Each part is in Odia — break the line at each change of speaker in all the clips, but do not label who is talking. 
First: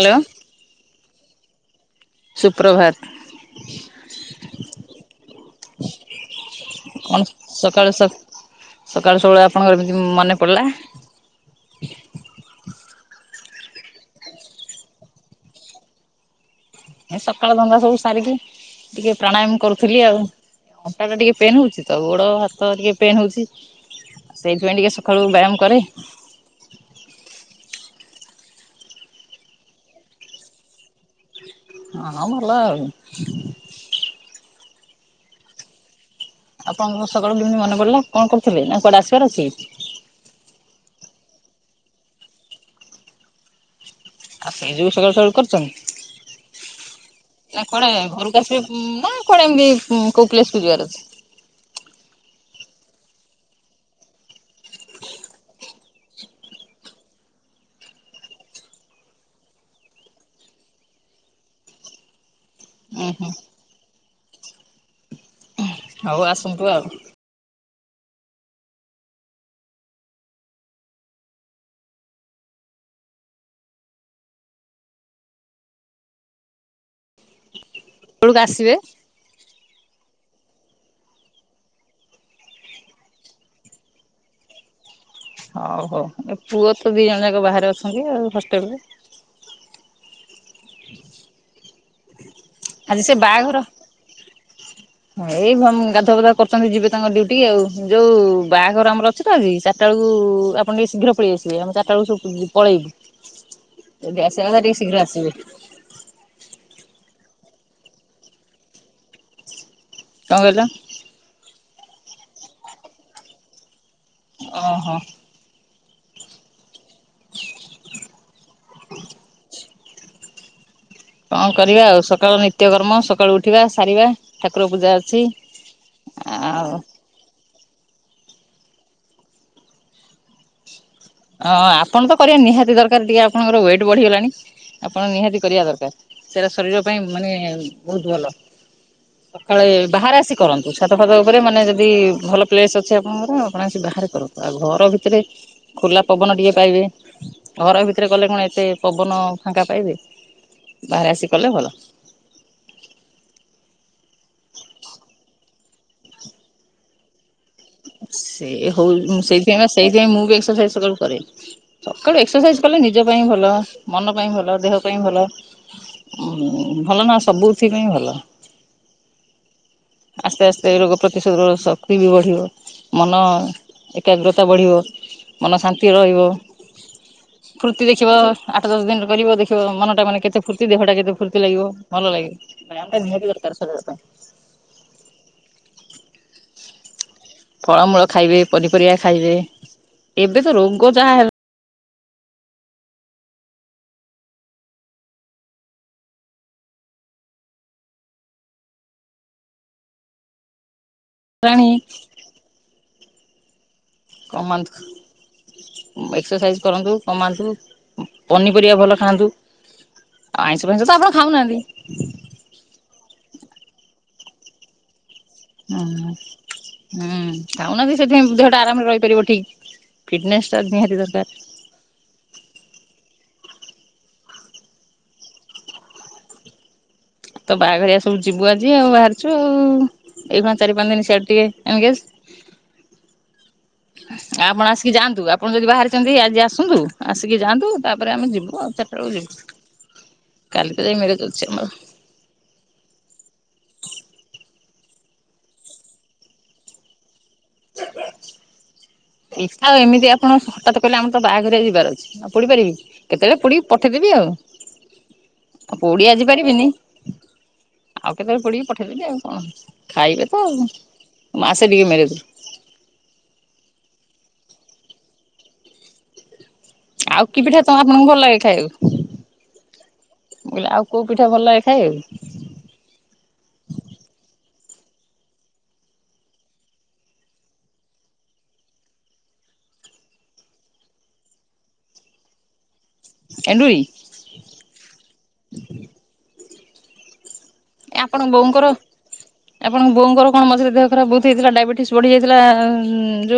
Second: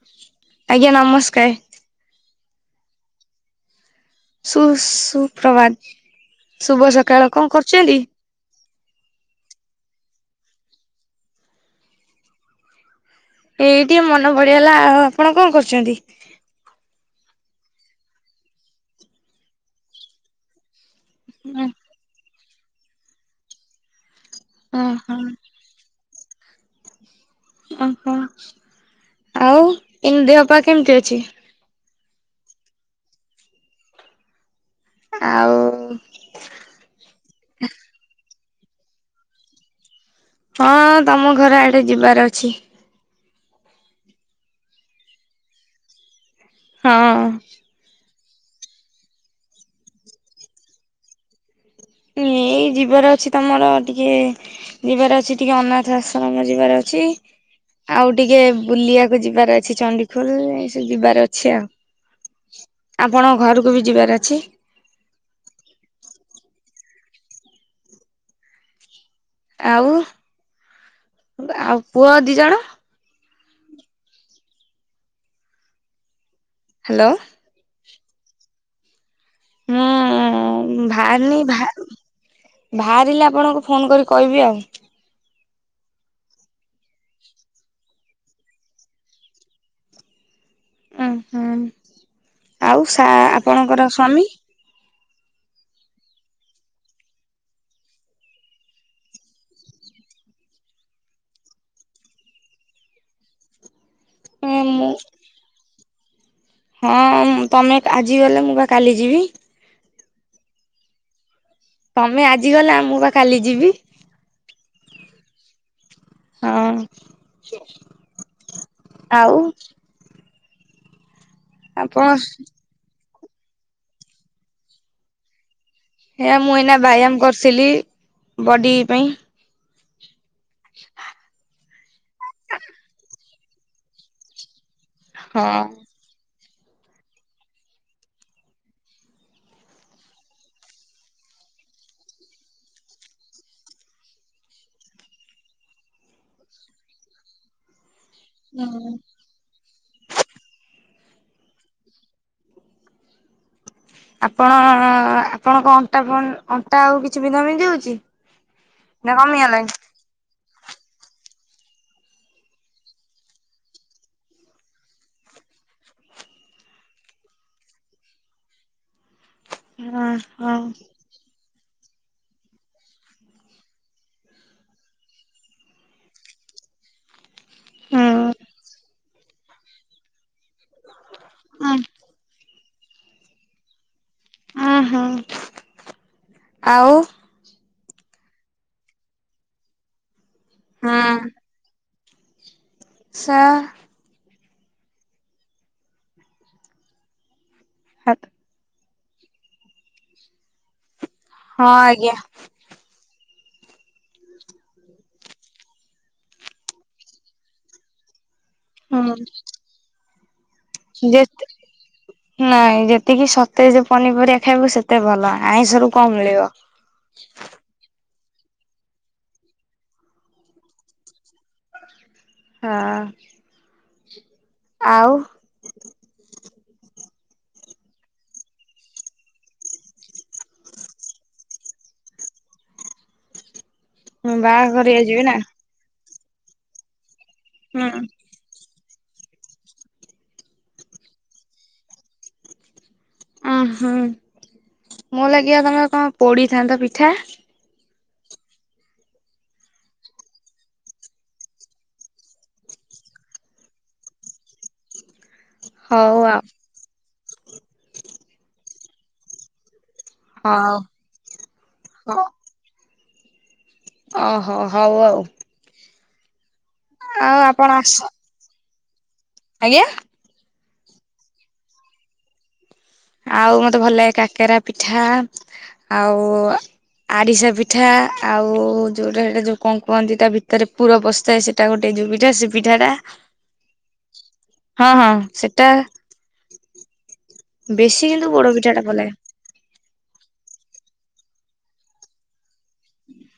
ହ୍ୟାଲୋ
ଆଜ୍ଞା ନମସ୍କାର। କଏଁ
ସୁପ୍ରଭାତ
ସୁ ସୁପ୍ରଭାତ ଶୁଭ ସକାଳ କଣ କରୁଛନ୍ତି।
ସକାଳୁ ସବୁଳେ ଆପଣଙ୍କର ଏମିତି ମନେ ପଡ଼ିଲା।
ଏଇ ଟିକେ ମନ ପଡ଼ିଗଲା ଆ ଆପଣ କଣ କରୁଛନ୍ତି।
ସକାଳ ଦଙ୍ଗା ସବୁ ସାରିକି ଟିକେ ପ୍ରାଣାୟାମ କରୁଥିଲି ଆଉ। ଏବେ ଟିକେ ପେନ୍
ଉଁ
ହଉଛି ତ ଗୋଡା ହାତ ତ ଟିକେ ପେନ୍ ହେଉଛି। ସେଇଥିପାଇଁ ଟିକେ
ଓହୋ
ସକାଳୁ ବ୍ୟାୟାମ କରେ [inaudible]
ଓହୋ ଆଉ ଏ ଦେହପା କେମିତି ଅଛି?
ହଁ ଭଲଆଉ।
ଆଉ
ଆପଣଙ୍କ ସକାଳୁ କେମିତି ମନେ ପଡିଲା କଣ କରୁଥିଲେ ନା କୁଆଡେ ଆସିବାର ଅଛି।
ହଁ ତମ ଘର ଆଡେ ଯିବାର ଅଛି।
ଆଉ ସେଇ ଯୋଗୁ ସକାୁଳୁ ସକାୁଳୁ କରୁଛନ୍ତି।
ହଁ।
ମା କଣ ଏମତି କୋଉ ପସକୁ ଯିବାର ଅଛି।
ଏଇ ଯିବାର ଅଛି ତମର ଟିକେ ଯିବାର ଅଛି ଟିକେ ଅନାଥ ଆଶ୍ରମ ଯିବାର ଅଛି ଆଉ ଟିକେ ବୁଲଆକୁ ଯିବାର ଅଛି ଚଣ୍ଡିଖୋଲ ଏ ସବୁ ଯିବାର ଅଛି ଆଉ
ଉୁଁ ହୁଁ
ଆପଣ ଘରକୁ ବି ଯିବାର ଅଛି
ହଉ ଆସନ୍ତୁ ଆଉ
ଆଉ ଆଉ ପୁଅ ଦି ଜଣ ହ୍ୟାଲୋ
ତଳକୁ ଆସିବେ
ହୁଁ ବାହାରିନି ବାହାରିଲେ ଆପଣଙ୍କୁ ଫୋନ କରି କହିବି ଆଉ
ହଉ ହଉ ଏ ପୁଅ ତ ଦିଇ ଜଣ ଯାକ ବାହାରେ ଅଛନ୍ତି ଆଉ ହଷ୍ଟେଲରେ
ଓ ହୋ ଆଉ
ଆଜି
ଆପଣଙ୍କର ସ୍ଵାମୀ
ଁ ଏଇ ଗାଧ ଫଧା କରୁଛନ୍ତି ଯିବେ ତାଙ୍କ ଡୁଟି ଆଉ ଯୋଉ ବାହାଘର ଆମର ଅଛି ତ ଆଜି ଚାରିଟା ବେଳକୁ ଆପଣ ଟିକେ ଶୀଘ୍ର ପଳେଇ ଆସିବେ ଆମେ ଚାରିା ବେଳକୁ ସବୁ ପଳେଇବୁ ଏି ଆସିବା କଥା ଟିକେ
ମୁଁ
ଶୀଘ୍ର ଆସିବେ
ହଁ ତମେ ଆଜି ଗଲେ ମୁଁ ବା କାଲି ଯିବି
କଣ କହିଲ
ତମେ ଆଜି ଗଲା ମୁଁ ବା କାଲି ଯିବି
ଓ ହୋ
ହଁ ଆଉ
କଣ କରିବା ଆଉ
ଆପଣ
ସକାଳ ନିତ୍ୟକର୍ମ ସକାଳୁ ଉଠିବା ସାରିବା ଠାକୁର ପୂଜା ଅଛି।
ହେ ମୁଁ
ଆଉ
ଏଇନା ବାୟାମ କରୁ। ସିଲି ବଡ଼ି ପାଇଁ। ହ।
ହଁ ଆପଣ ତ କରିବା ନିହାତି ଦରକାର ଟିକେ ଆପଣଙ୍କର ୱେଟ୍ ବଢିଗଲାଣି। ଆପଣ ନିହାତି
ହଁ।
କରିବା ଦରକାର। ସେଟା ଶରୀର ପାଇଁ ମାନେ ବହୁତ ଭଲ ସକାଳେ ବାହାରେ ଆସି କରନ୍ତୁ ଛାତ ଫାତ ଉପରେ ମାନେ ଯଦି ଭଲ ପ୍ଲେସ ଅଛି ଆପଣଙ୍କର ଆପଣ ଆସି ବାହାରେ କରନ୍ତୁ ଆଉ ଘର ଭିତରେ। ଖୋଲା ପବନ ଟିକେ ପାଇବେ ଘର ଭିତରେ। ସେଥିରେ କଲେ କଣ ଏତେ
ହୁଁ।
ପବନ ଫାଙ୍କା ପାଇବେ। ବାହାରେ ଆସି କଲେ ଭଲ।
ଆପଣ ଆପଣଙ୍କ ଅଣ୍ଟା ଅଣ୍ଟା ଆଉ ବିନ୍ଧା ବିନ୍ଧି ହଉଛି?
ସେ
ନା
ହଉ ସେଥିପାଇଁ
କମିଗଲାଣି?
ସେଇଥିପାଇଁ ମୁଁ ବି ଏକ୍ରସାଇଜ। ସୁାଇଜ କଲେ ନିଜ ଭଲ ମ ପାଇଁ ଭ ଦେ ଭ ଭଲ ସବୁଥିପ ଭଲ।
ହଁ
ଆସ୍ତେ
ହଁ
ଆସ୍ତେ ରୋଗ ପ୍ରତିଶୋଧ ର ଶକ୍ତି ବି ବଢ଼ିବ ମନ ଏକାଗ୍ରତା ବଢ଼ିବ ମନ ଶାନ୍ତି ରହିବ ଫୁର୍ତ୍ତି
ହୁଁ
ଦେଖିବ ଆଠ ଦଶ ଦିନ କରିବ ଦେଖିବ ମନଟା ମାନେ କେତେ ଫୁର୍ତ୍ତି ଦେହଟା କେତେ ଫୁର୍ତ୍ତି ଲାଗିବ ଭଲ ଲାଗେ ଭାଇ ଆମା ନିହାତି କରକାରାର ସ ରେ
ହଁ ହଁ ଆଉ
ଫଳମୂଳ ଖାଇବେ ପନିପରିବା ଖାଇବେ। ଏବେ ତ ରୋଗ ଯାହା ହେଲା।
ଶ ହାତ ହଁ
ହେଲାଣି
ଆଜ୍ଞା।
କମାନ୍ତୁ ଏକ୍ସରସାଇଜ କରନ୍ତୁ କମାନ୍ତୁ। ପନିପରିବା ଭଲ
ହୁଁ
ଖାଆନ୍ତୁ। ଆଉ ଆଇଁଷ ଫାଇଁଷ ତ ଆପଣ ଖାଉନାହାନ୍ତି।
ନାଇଁ ଯେତିକି ସତେ ଯେ ପନିପରିବା ଖାଇବୁ ସେତେ ଭଲ। ଆଇଁଷରୁ କଣ ମିଳିବ।
ହୁଁ ହୁଁ ଆ ବି ସେଥିପାଇଁ ଦେହଟା ଆରାମରେ ରହିପାରିବ ଠିକ ଫିଟନେସ୍ ଟା ନିହାତି ଦରକାର
ହଁ ଆଉ।
ଆଉ ତ ବାହାଘରଆ ସବୁ ଯିବୁ ଆଜି ଆଉ ବାହାରିଛୁ ଆଉ ଏଇଣ ଚାରି ପାଞ୍ଚ ଦିନ ସିଆଡ ଟିକେ ଏମ ଆସ ଆପଣ ଆସିକି
ବାହାଘରିଆ ଯିବି
ଯାଆନ୍ତୁ
ନା
ଆପଣ ଯଦି ବାହାରାରେ ତି ଆଜି ଆସନ୍ତୁ। ଆସିକି ଯାଆନ୍ତୁ
ହୁଁ
ତାପରେ ଆମେ ଯିବୁ ଆଉ ଚ ରିବ କାଲିକୁ ଯାଇ ମଛି ଆମର
ଓ ହୁଁ ମଁ ଲାଗିବ ତମର କଣ ପୋଡିଥାନ୍ତା ପିଠା
ଏଇଛା ଆଉ ଏମିତି ଆପଣ ହଠତ୍ କହିଲେ ଆମର ତ ବାହାଘରଆ ଯିବାର ଅଛି ଆଉ ପଡିପାରିବି କେତେବେଳେ ପଡି ପଠେଇଦେବି ଆଉ। ଆଉ ପୋଡି
ହଉ
ଆଜି
ଆଉ
ପାରିବିନି ଆଉ କେତେବେଳେ ପଡିକି ପଠେଇଦେବି ଆଉ କଣ? ଖାଇବେ ତ
ହଉ
ମାସେ ଟିକେ
ହଉ
ମେଳଦ
ଓହୋ ହଉ ଆଉ।
ଆଉ କି ପିଠା
ଆପଣ
ତମେ
ଆସ
ଆପଣଙ୍କୁ ଭଲ ଲାଗେ ଖାଇବ।
ଆଜ୍ଞା।
ମୁଁ କହିଲି ଆଉ କେଉଁ ପିଠା ଭଲ ଲେ ଖାଇ ଆଉ।
ଆଉ ମତେ ଭଲ ଲାଗେ କାକେରା ପିଠା ଆଉ ଆରିଶା ପିଠା ଆଉ ଯୋଉଟା ସେଟା ଯୋଉ କଣ କୁହନ୍ତି ତା ଭିତରେ ପୁର ବସ୍ଥାଏ ସେଟା ଗୋଟେ ଯୋଉ ପିଠା ସେ ପିଠା ଟା
ଏଣ୍ଡୁରି।
ହଁ ହଁ ସେଟା ବେଶୀ କିନ୍ତୁ
ଆପଣଙ୍କ
ପୋଡ
ବୋଉଙ୍କର
ପିଠା ଟା ଭଲ ଲାଗେ
ଆପଣଙ୍କ ବୋଉଙ୍କର କଣ ମଝରେ ଦେହ ଖରା ବହୁତ ହେଇଥିଲା ଡାଇବେଟିସ୍ ବଢିଯାଇଥିଲା।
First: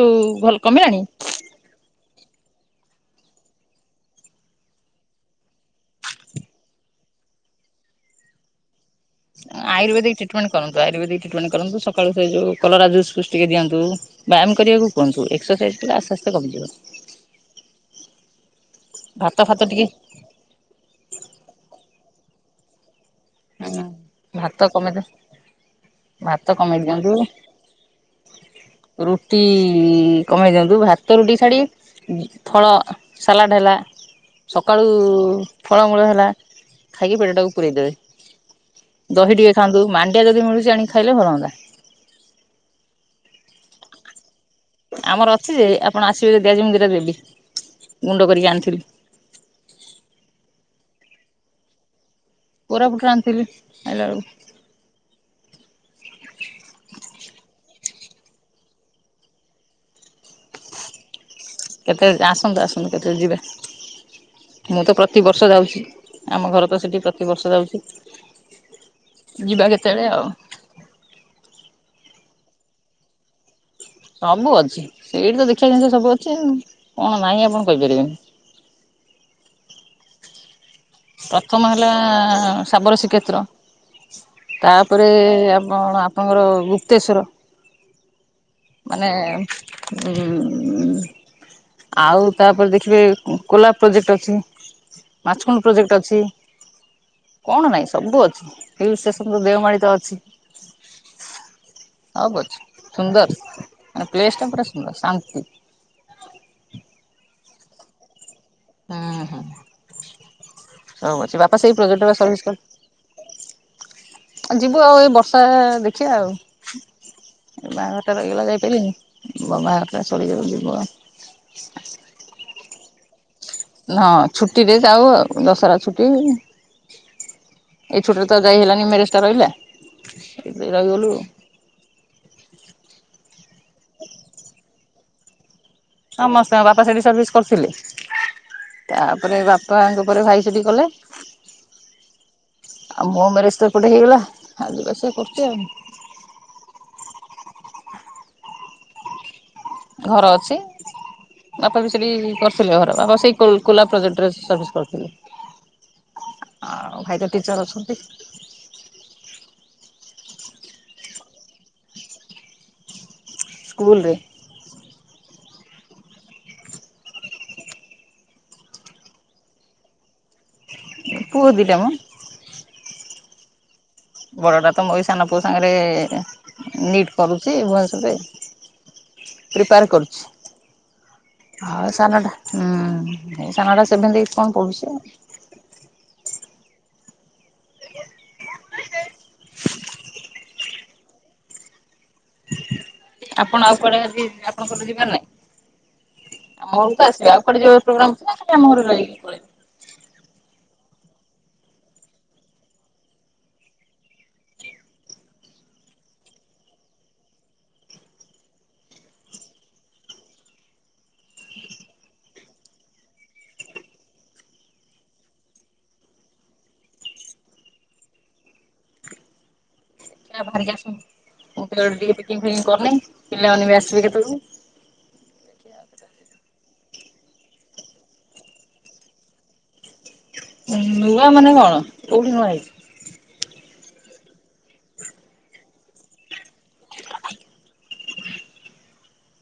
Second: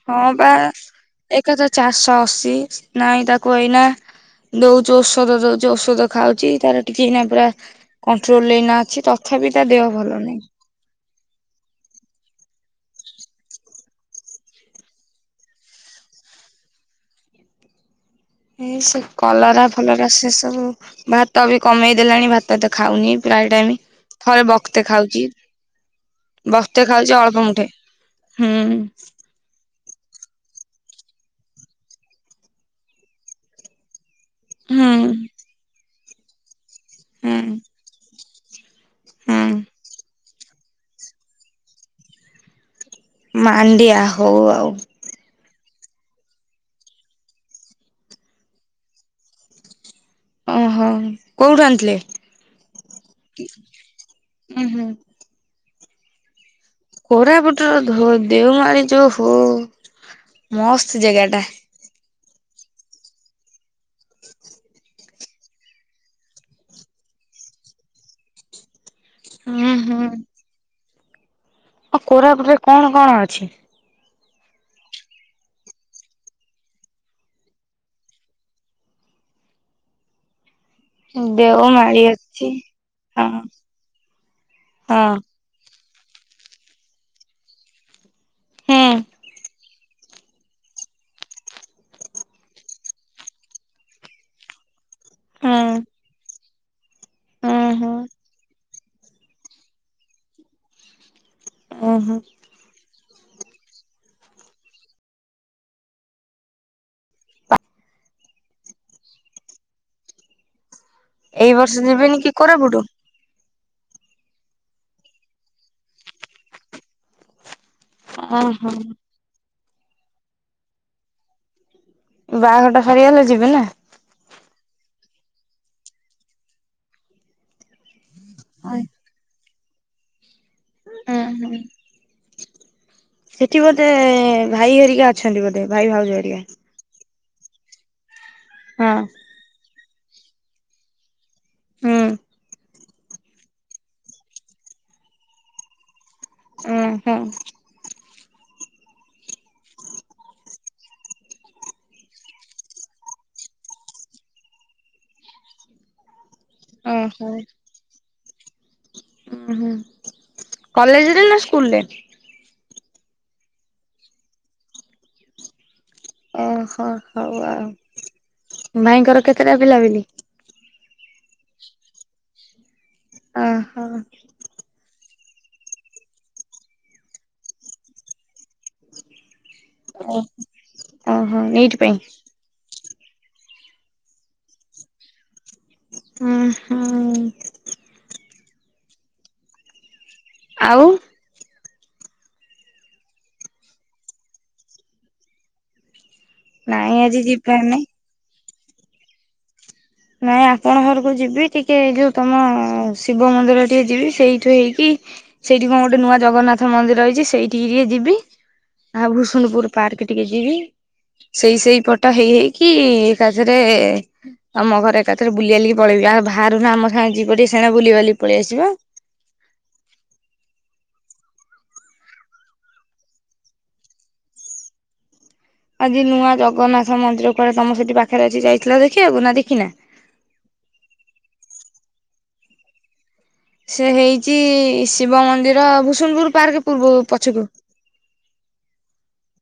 ହଁ ବା ଏକ ହଜାର ଚାରିଶହ ଅଶୀ ନାଇଁ ତାକୁ ଏଇନା ଦଉଛିୁ ଔଷଧ ଦଉଛି ଔଷଧ ଖାଉଛି ତାର ଟିକେଇ ପୁରା କଣ୍ଟ୍ରୋଲ ଅଛି। ତଥାପି ତା ଦେହ ଭଲ
ଆୟୁର୍ବେଦିକ
ନାହିଁ
ଟ୍ରଟମେଟ କରନ୍ତୁ ଆୟୁର୍ବେଦିକ ଟ୍ରଟମେଣ୍ଟ କରନ୍ତୁକାଳୁ ସେ ଯେଉ କଲରା ଜୁସ୍ ପୁଷ୍ଟ ଟିକେ ଦିଅନ୍ତୁ ବ୍ୟାୟାମ କରିବାକୁ କୁହନ୍ତୁ ଏକ୍ସରସାଇଜ୍ ତଲେ ଆସ୍ତେ ଆସ୍ତେ କମିଯିବ।
ଏଇ ସେ
ଭାତ ଫାତ
କଲରା
ଟିକେ
ଭଲରା ସେ ସବୁ ଭାତ ବି କମେଇ ଦେଲାଣି ଭାତ ତ ଖାଉନି। ପ୍ରାଏ ଟାଇମ୍
ହୁଁ
ଥରେ
ଭାତ
ବକ୍ତେ
କମେଇ
ଖାଉଚି
ଭାତ କମେଇ
ବକ୍ତେ
ଦିଅନ୍ତୁ
ଖାଉଚି ଅଳପ ମୁଠେ ହୁଁ।
କି କମେଇ ଦିଅନ୍ତୁ ଭାତ ରୁଟି ଛାଡିକି ଫଳ ସାଲାଡ଼ ହେଲା। ସକାଳୁ
ହୁଁ
ଫଳମୂଳ ହେ ଲା। ଖାଇକି
ହୁଁ
ପେଟାକୁ ପୁରରେଇଦେବେ। ହ ଦହି ଟିକେ
ହୁଁ
ଖାଆନ୍ତୁ ମା ଡିଆ ଯଦି ମୁଳୁଚି ଆଣିକି ଖାଇଲେ ଭଲ ହୁଅନ୍ତା।
ମାଣ୍ଡିିଆ ହଉ ଆଉ।
ଆମର ଅଛି ଯେ ଆପଣ ଆସିବେ ଯଦି ଆଜି ମୁଁ ଦିଟା ଦେବି ଗୁଣ୍ଡ କରିକି ଆଣିଥିଲି।
ଓହୋ କୋଉଠୁ ଆଣିଥିଲେ?
କୋରାପୁଟ ରୁ ଆଣିଥିଲି ଆଇଲାବେଳକୁ।
ଉଁ ହୁଁ କୋରାପୁଟର ଧୋ ଦେଓମାଳି ଯୋଉ ହୋ ମସ୍ତ ଜେଗା ଟା।
[unintelligible] ଆସନ୍ତୁ ଆସନ୍ତୁ କେତେବେଳେ ଯିବା ମୁଁ ତ ପ୍ରତିବର୍ଷ ଯାଉଛି ଆମ ଘର ତ ସେଠି ପ୍ରତିବର୍ଷ ଯାଉଛି। ଯିବା
ହୁଁ
କେତେବେଳେ ଆଉ?
ଆ କୋରାପୁଟରେ କଣ କଣ ଅଛି?
ସବୁ ଅଛି ସେଇଠି ତ ଦେଖିବା ଜିନିଷ ସବୁ ଅଛି କଣ ନାହିଁ ଆପଣ କହିପାରିବେନି। ପ୍ରଥମ ହେଲା
ଦେଓମାଳି ଅଛି
ଶାବର
ହଁ
ଶ୍ରୀକ୍ଷେତ୍ର
ହଁ
ତାପରେ ଆପଣ ଆପଣଙ୍କ ଗୁପ୍ତେଶ୍ୱର।
ହୁଁ
ଆଉ ତାପରେ ଦେଖିବେ କୋଲା ପ୍ରୋଜେକ୍ଟ ଅଛି। ମାଛ କୁଣ୍ଡ
ହୁଁ।
ପ୍ରୋଜେକ୍ଟ ଅଛି।
ଉଁ
କଣ ନାଇଁ
ହୁଁ
ସବୁ ଅଛି। [unintelligible] ଷ୍ଟେସନ ତ ଦେଓମାଳି ତ ଅଛି।
ଓ ହୋ।
ସବୁ ଅଛି ସୁନ୍ଦର । ପ୍ଲେସ୍ ଟା ପୁରା ସୁନ୍ଦର ଶାନ୍ତି। ହୁଁ ହୁଁ। ହଉ ଅଛି
ଏଇ
ବାପା ସେଇ
ବର୍ଷ ଯିବେନି କି କୋରାପୁଟ?
ଆଉ ଯିବୁ ଆଉ ଏଇ ବର୍ଷା ଦେଖିଆ ଆଉ। ବାହାଘର ଟା ରହିଗଲା
ଓହୋ
ଯାଇପାରିଲିନି [unintelligible] ସରିଯାଉ ଯିବ।
ବାହାଘରଟା ସରିଗଲା
ହଁ ଛୁଟି ରେ ଯାଉ ଆଉ। ଦଶହରା ଛୁଟି। ଏଇଛୁଟି ରେ ତ ଯାଇ ହେଲାନି
ଉଁ
ମ୍ୟାରେଜ ଟା ରହିଲା। ଏବେ ଯାଇ ଗଲୁ
ହୁଁ। ସେଠି ବୋଧେ ଭାଇ ହେରି କା ଅଛନ୍ତି ବୋଧେ ।
ସମସ୍ତେ ବାପ ସେଠି ସରଭିସ । କରିଥିଲେ ।
ହଁ
ତାପରେ ବାପାଙ୍କ । ପରେ ଭାଇ ସେଟି କଲା ।
ହୁଁ ।
ଆଉ ମୋ ମ୍ୟରିଜ ତ ଏପଟେ ହେଇଗଲା ଆ ଜିିବା ଆସିବା କରୁଛି ଆଉ ।
ଉଁ ହୁଁ ।
ଘର ଅଛି ବାପା ବି ସେଇଠି କରିଥିଲେ ଘର ବାପା ସେଇ କୋଲା ପ୍ରୋଜେକ୍ଟରେ ସର୍ଭିସ୍ କରିଥିଲେ । ଆଉ ଭାଇ
ଓହୋ।
ତ ଟିଚର ଅଛନ୍ତି ।
ଉଁ ହୁଁ କଲେଜରେ ନା ଷ୍କୁ କୁଲ୍ ରେ ।
ସ୍କୁଲରେ ।
ଓହୋ ହଉ ଆଉ ଭାଇଙ୍କର କେତେଟା ପିଲାପିଲି ।
ପୁଅ ଦି ଟା ମ ।
ଅ ହଁ।
ବଡ଼ଟା ତ ମୋର ସାନ ପୁଅ ସାଙ୍ଗରେ ନିଟ୍ କରୁଛି ଭୂଏନଶ୍ୱରରେ । ପ୍ରିପେୟାର
ଓହୋ
କରୁଛି
ଏଇଥି ପାଇଁ
ଆଉ ସାନଟା । ସାନ ଟା ସେଭେନ ଏଇଟଥ କଣ ପଢୁଛି ଆଉ ।
ହୁଁ ହୁଁ । ଆଉ ।
ଆପଣ ଆଉ କୁଆଡେ ଆଜି ଆପଣ ଙ୍କର ଯିବାର ନାଇଁ । ଆମ ଘର
ନାଇଁ
କୁ ତ
ଆଜି
ଆସିବେ ଆଉ କଆଡେ
ନାଇଁ
ଯିବାର ପ୍ରୋଗ୍ରାମ ଅଛି ନା । ତମ ଘରେ ଟଇକି ପଳେଇବି ।
ଆପଣଙ୍କ ଘରକୁ ଯିବି ଟିକେ ଯୋଉ ତମ ଶିବ ମନ୍ଦିର ଟିକେ ଯିବି ସେଇଠୁ ହେଇକି ସେଇଠି କଣ ଗୋଟେ ନୂଆ ଜଗନ୍ନାଥ ମନ୍ଦିର ହେଇଛି ସେଇଠିକି ଟିକେ ଯିବି ଆ ଭୂଷୁଣପୁର ପାର୍କ ଟିକେ ଯିବି ସେଇ ସେଇ ପଟ ହେଇ ହେଇକି ଏକା ଥରେ । ତମ ଘରେ ଏକାଥରେ ବୁଲିିବାଲିକି ପଳେଇବି ଆଉ ଭାରୁନ ଆମ ସାଙ୍ଗେ ଯିବ ଟିକେ ସେନେ ବୁଲି ବାଲିକି ପଳେଇଆସିବ ।
ଦେଖିବା ଭାରି କି ଆସନ୍ତୁ ମୁଁ ଫରେ ଟିକେ ପେକିଙ୍ଗ ଫେକିଙ୍ଗ କରନି ପିଲାମାନେ ବି ଆସିବେ କେତେ ବେଳୁକୁ ।
ଆଜି ନୂଆ ଜଗନ୍ନାଥ ମନ୍ଦିର କୁଆଡେ । ତମ ସେଠି ପାଖରେ ଅଛି ଯାଇଥିଲ ଦେଖିବାକୁ ନା ଦେଖିିନା ।
ଉଁ ନୂଆ ମାନେ କଣ କୋଉଠି ନୂଆ ହେଇଚି ।
ସେ ହେଇଛି ଶିବ ମନ୍ଦିର ଭୂସୁଣପୁର ପାର୍କ ପୂର୍ବ ପଛକୁ ।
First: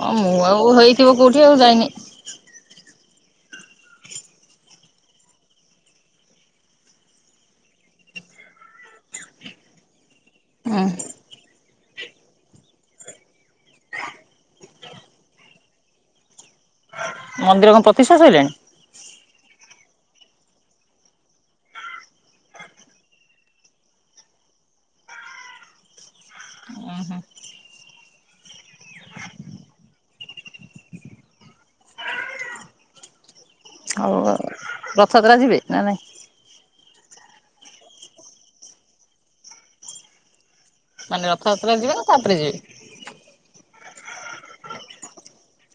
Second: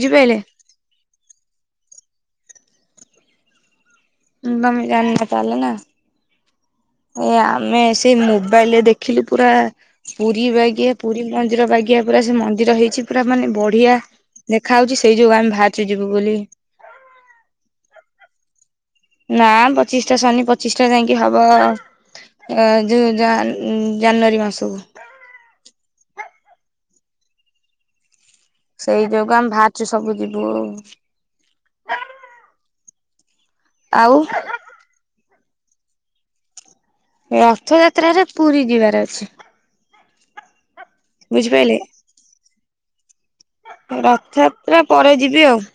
ହଁ ମୁଁ ଆଉ ହେଇଥିବ କୋଉଠି । କି ଆଉ ଯାଇନି ।
ତମ ଜାନିନ ତାହେଲେ ନା । ଏ ଆମେ ସେଇ ମୋବାଇଲରେ ଦେଖିଲୁ ପୁରା । ପୁରୀ
ହୁଁ
ବାଗିଆ ପୁରୀ ମନ୍ଦିର ବାଗିଆ । ପୁରା ସେ ମନ୍ଦିର ହେଇଛି ପୁରା ମାନେ ବଢିଆ ଦେଖା ହଉଛି ସେଇ ଯୋଗୁ ଆମେ ବାହାରିଚୁ ଯିବୁ ବୋଲି।
ମନ୍ଦିର କଣ ପ୍ରତିଷ୍ଠା ସଇଲାଣି।
ନା ପଚିଶଟା ଶନି ପଚିଶ ଟା ଯାଇକି ହବଉ ଜାନୁଆରୀ ମାସକୁ। [inaudible] ସେଇ ଯୋଗୁ ଆମେ ବାହାରିଛୁ ସବୁ ଯିବୁ ଆଉ। [inaudible] ଆଉ
[unintelligible] ଯିବେ ନା ନାଇଁ।
ରଥଯାତ୍ରାରେ ପୁରୀ ଯିବାର ଅଛି। [inaudible]
ମାନେ ରଥଯାତ୍ରା
ବୁଝିପାରିଲେ
ଯିବେ ନା ତାପରେ ଯିବେ। [inaudible]
ରଥଯାତ୍ରା ପରେ ଯିବି ଆଉ। [inaudible]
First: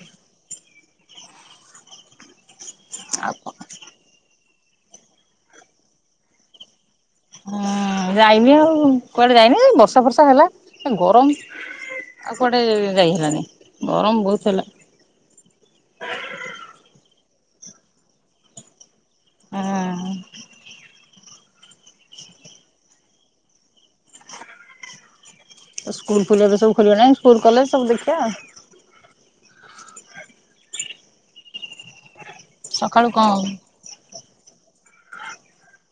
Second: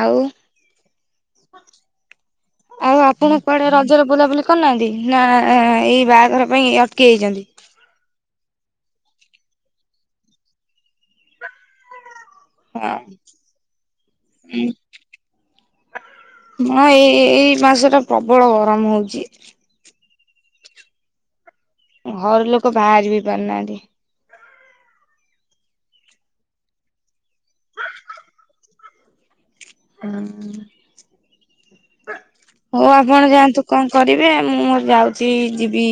ଆଉ [inaudible] ଆଉ ଆପଣ କୁଆଡ଼େ ରଜରେ ବୁଲାବୁଲି କରିନାହାନ୍ତି। ନାଁ ଏଇ ବାହାଘର ପାଇଁ ଅଟକି ଯଇଛନ୍ତି।
ହଁ ଯାଇନି ଆଉ କୁଆଡ଼େ ଯାଇନି ବର୍ଷା ଫର୍ଷା ହେଲା ଗରମ। ଆଉ କୁଆଡ଼େ
ହଁ
ଯାଇ ହେଲାନି ଗରମ ବହୁତ ହେଲା।
ହଁ ଏଇ ଏଇ ମାସ ଟା ପ୍ରବଳ ଗରମ ହଉଛି।
ହଁ
ଘର ଲୋକ ବାହାରି ବି ପାରୁନାହାନ୍ତି।
ସ୍କୁଲ୍ ଖୋଲିଲେ ସବୁ ଖୋଲିବ ନାହିଁ। ସ୍କୁଲ କଲେଜ ସବୁ ଦେଖିବା।
ହୁଁ। ହଉ
ସକାଳୁ କଣ
ଆପଣ ଯାଆନ୍ତୁ କଣ କରିବେ। ମୁଁ ଯାଉଛି ଯିବି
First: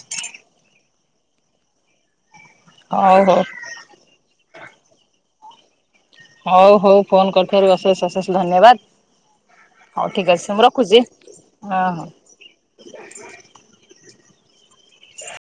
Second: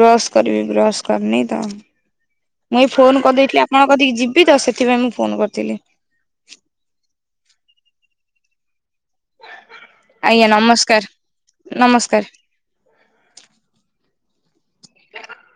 ବ୍ରଶ୍ କରିବି ବ୍ରଶ୍ କରିନି ତ। ମୁଁ ଏଇ
ହଉ
ଫୋନ
ହଉ
କରିଦେଇଥିଲି ଆପଣ କତିିକି ଯି ବି ତ ସେଥିପାଇଁ ମୁଁ ଫୋନ କରିଥିଲି।
ହଉ ହଉ ଫୋନ କରିଥିବାରୁ ଅଶେଷ ଅଶେଷ ଧନ୍ୟବାଦ। ହଉ ଠିକ
ଆଜ୍ଞା
ଅଛି ମୁଁ ରଖୁଛି
ନମସ୍କାର
ଅହ।
ନମସ୍କାର। [inaudible]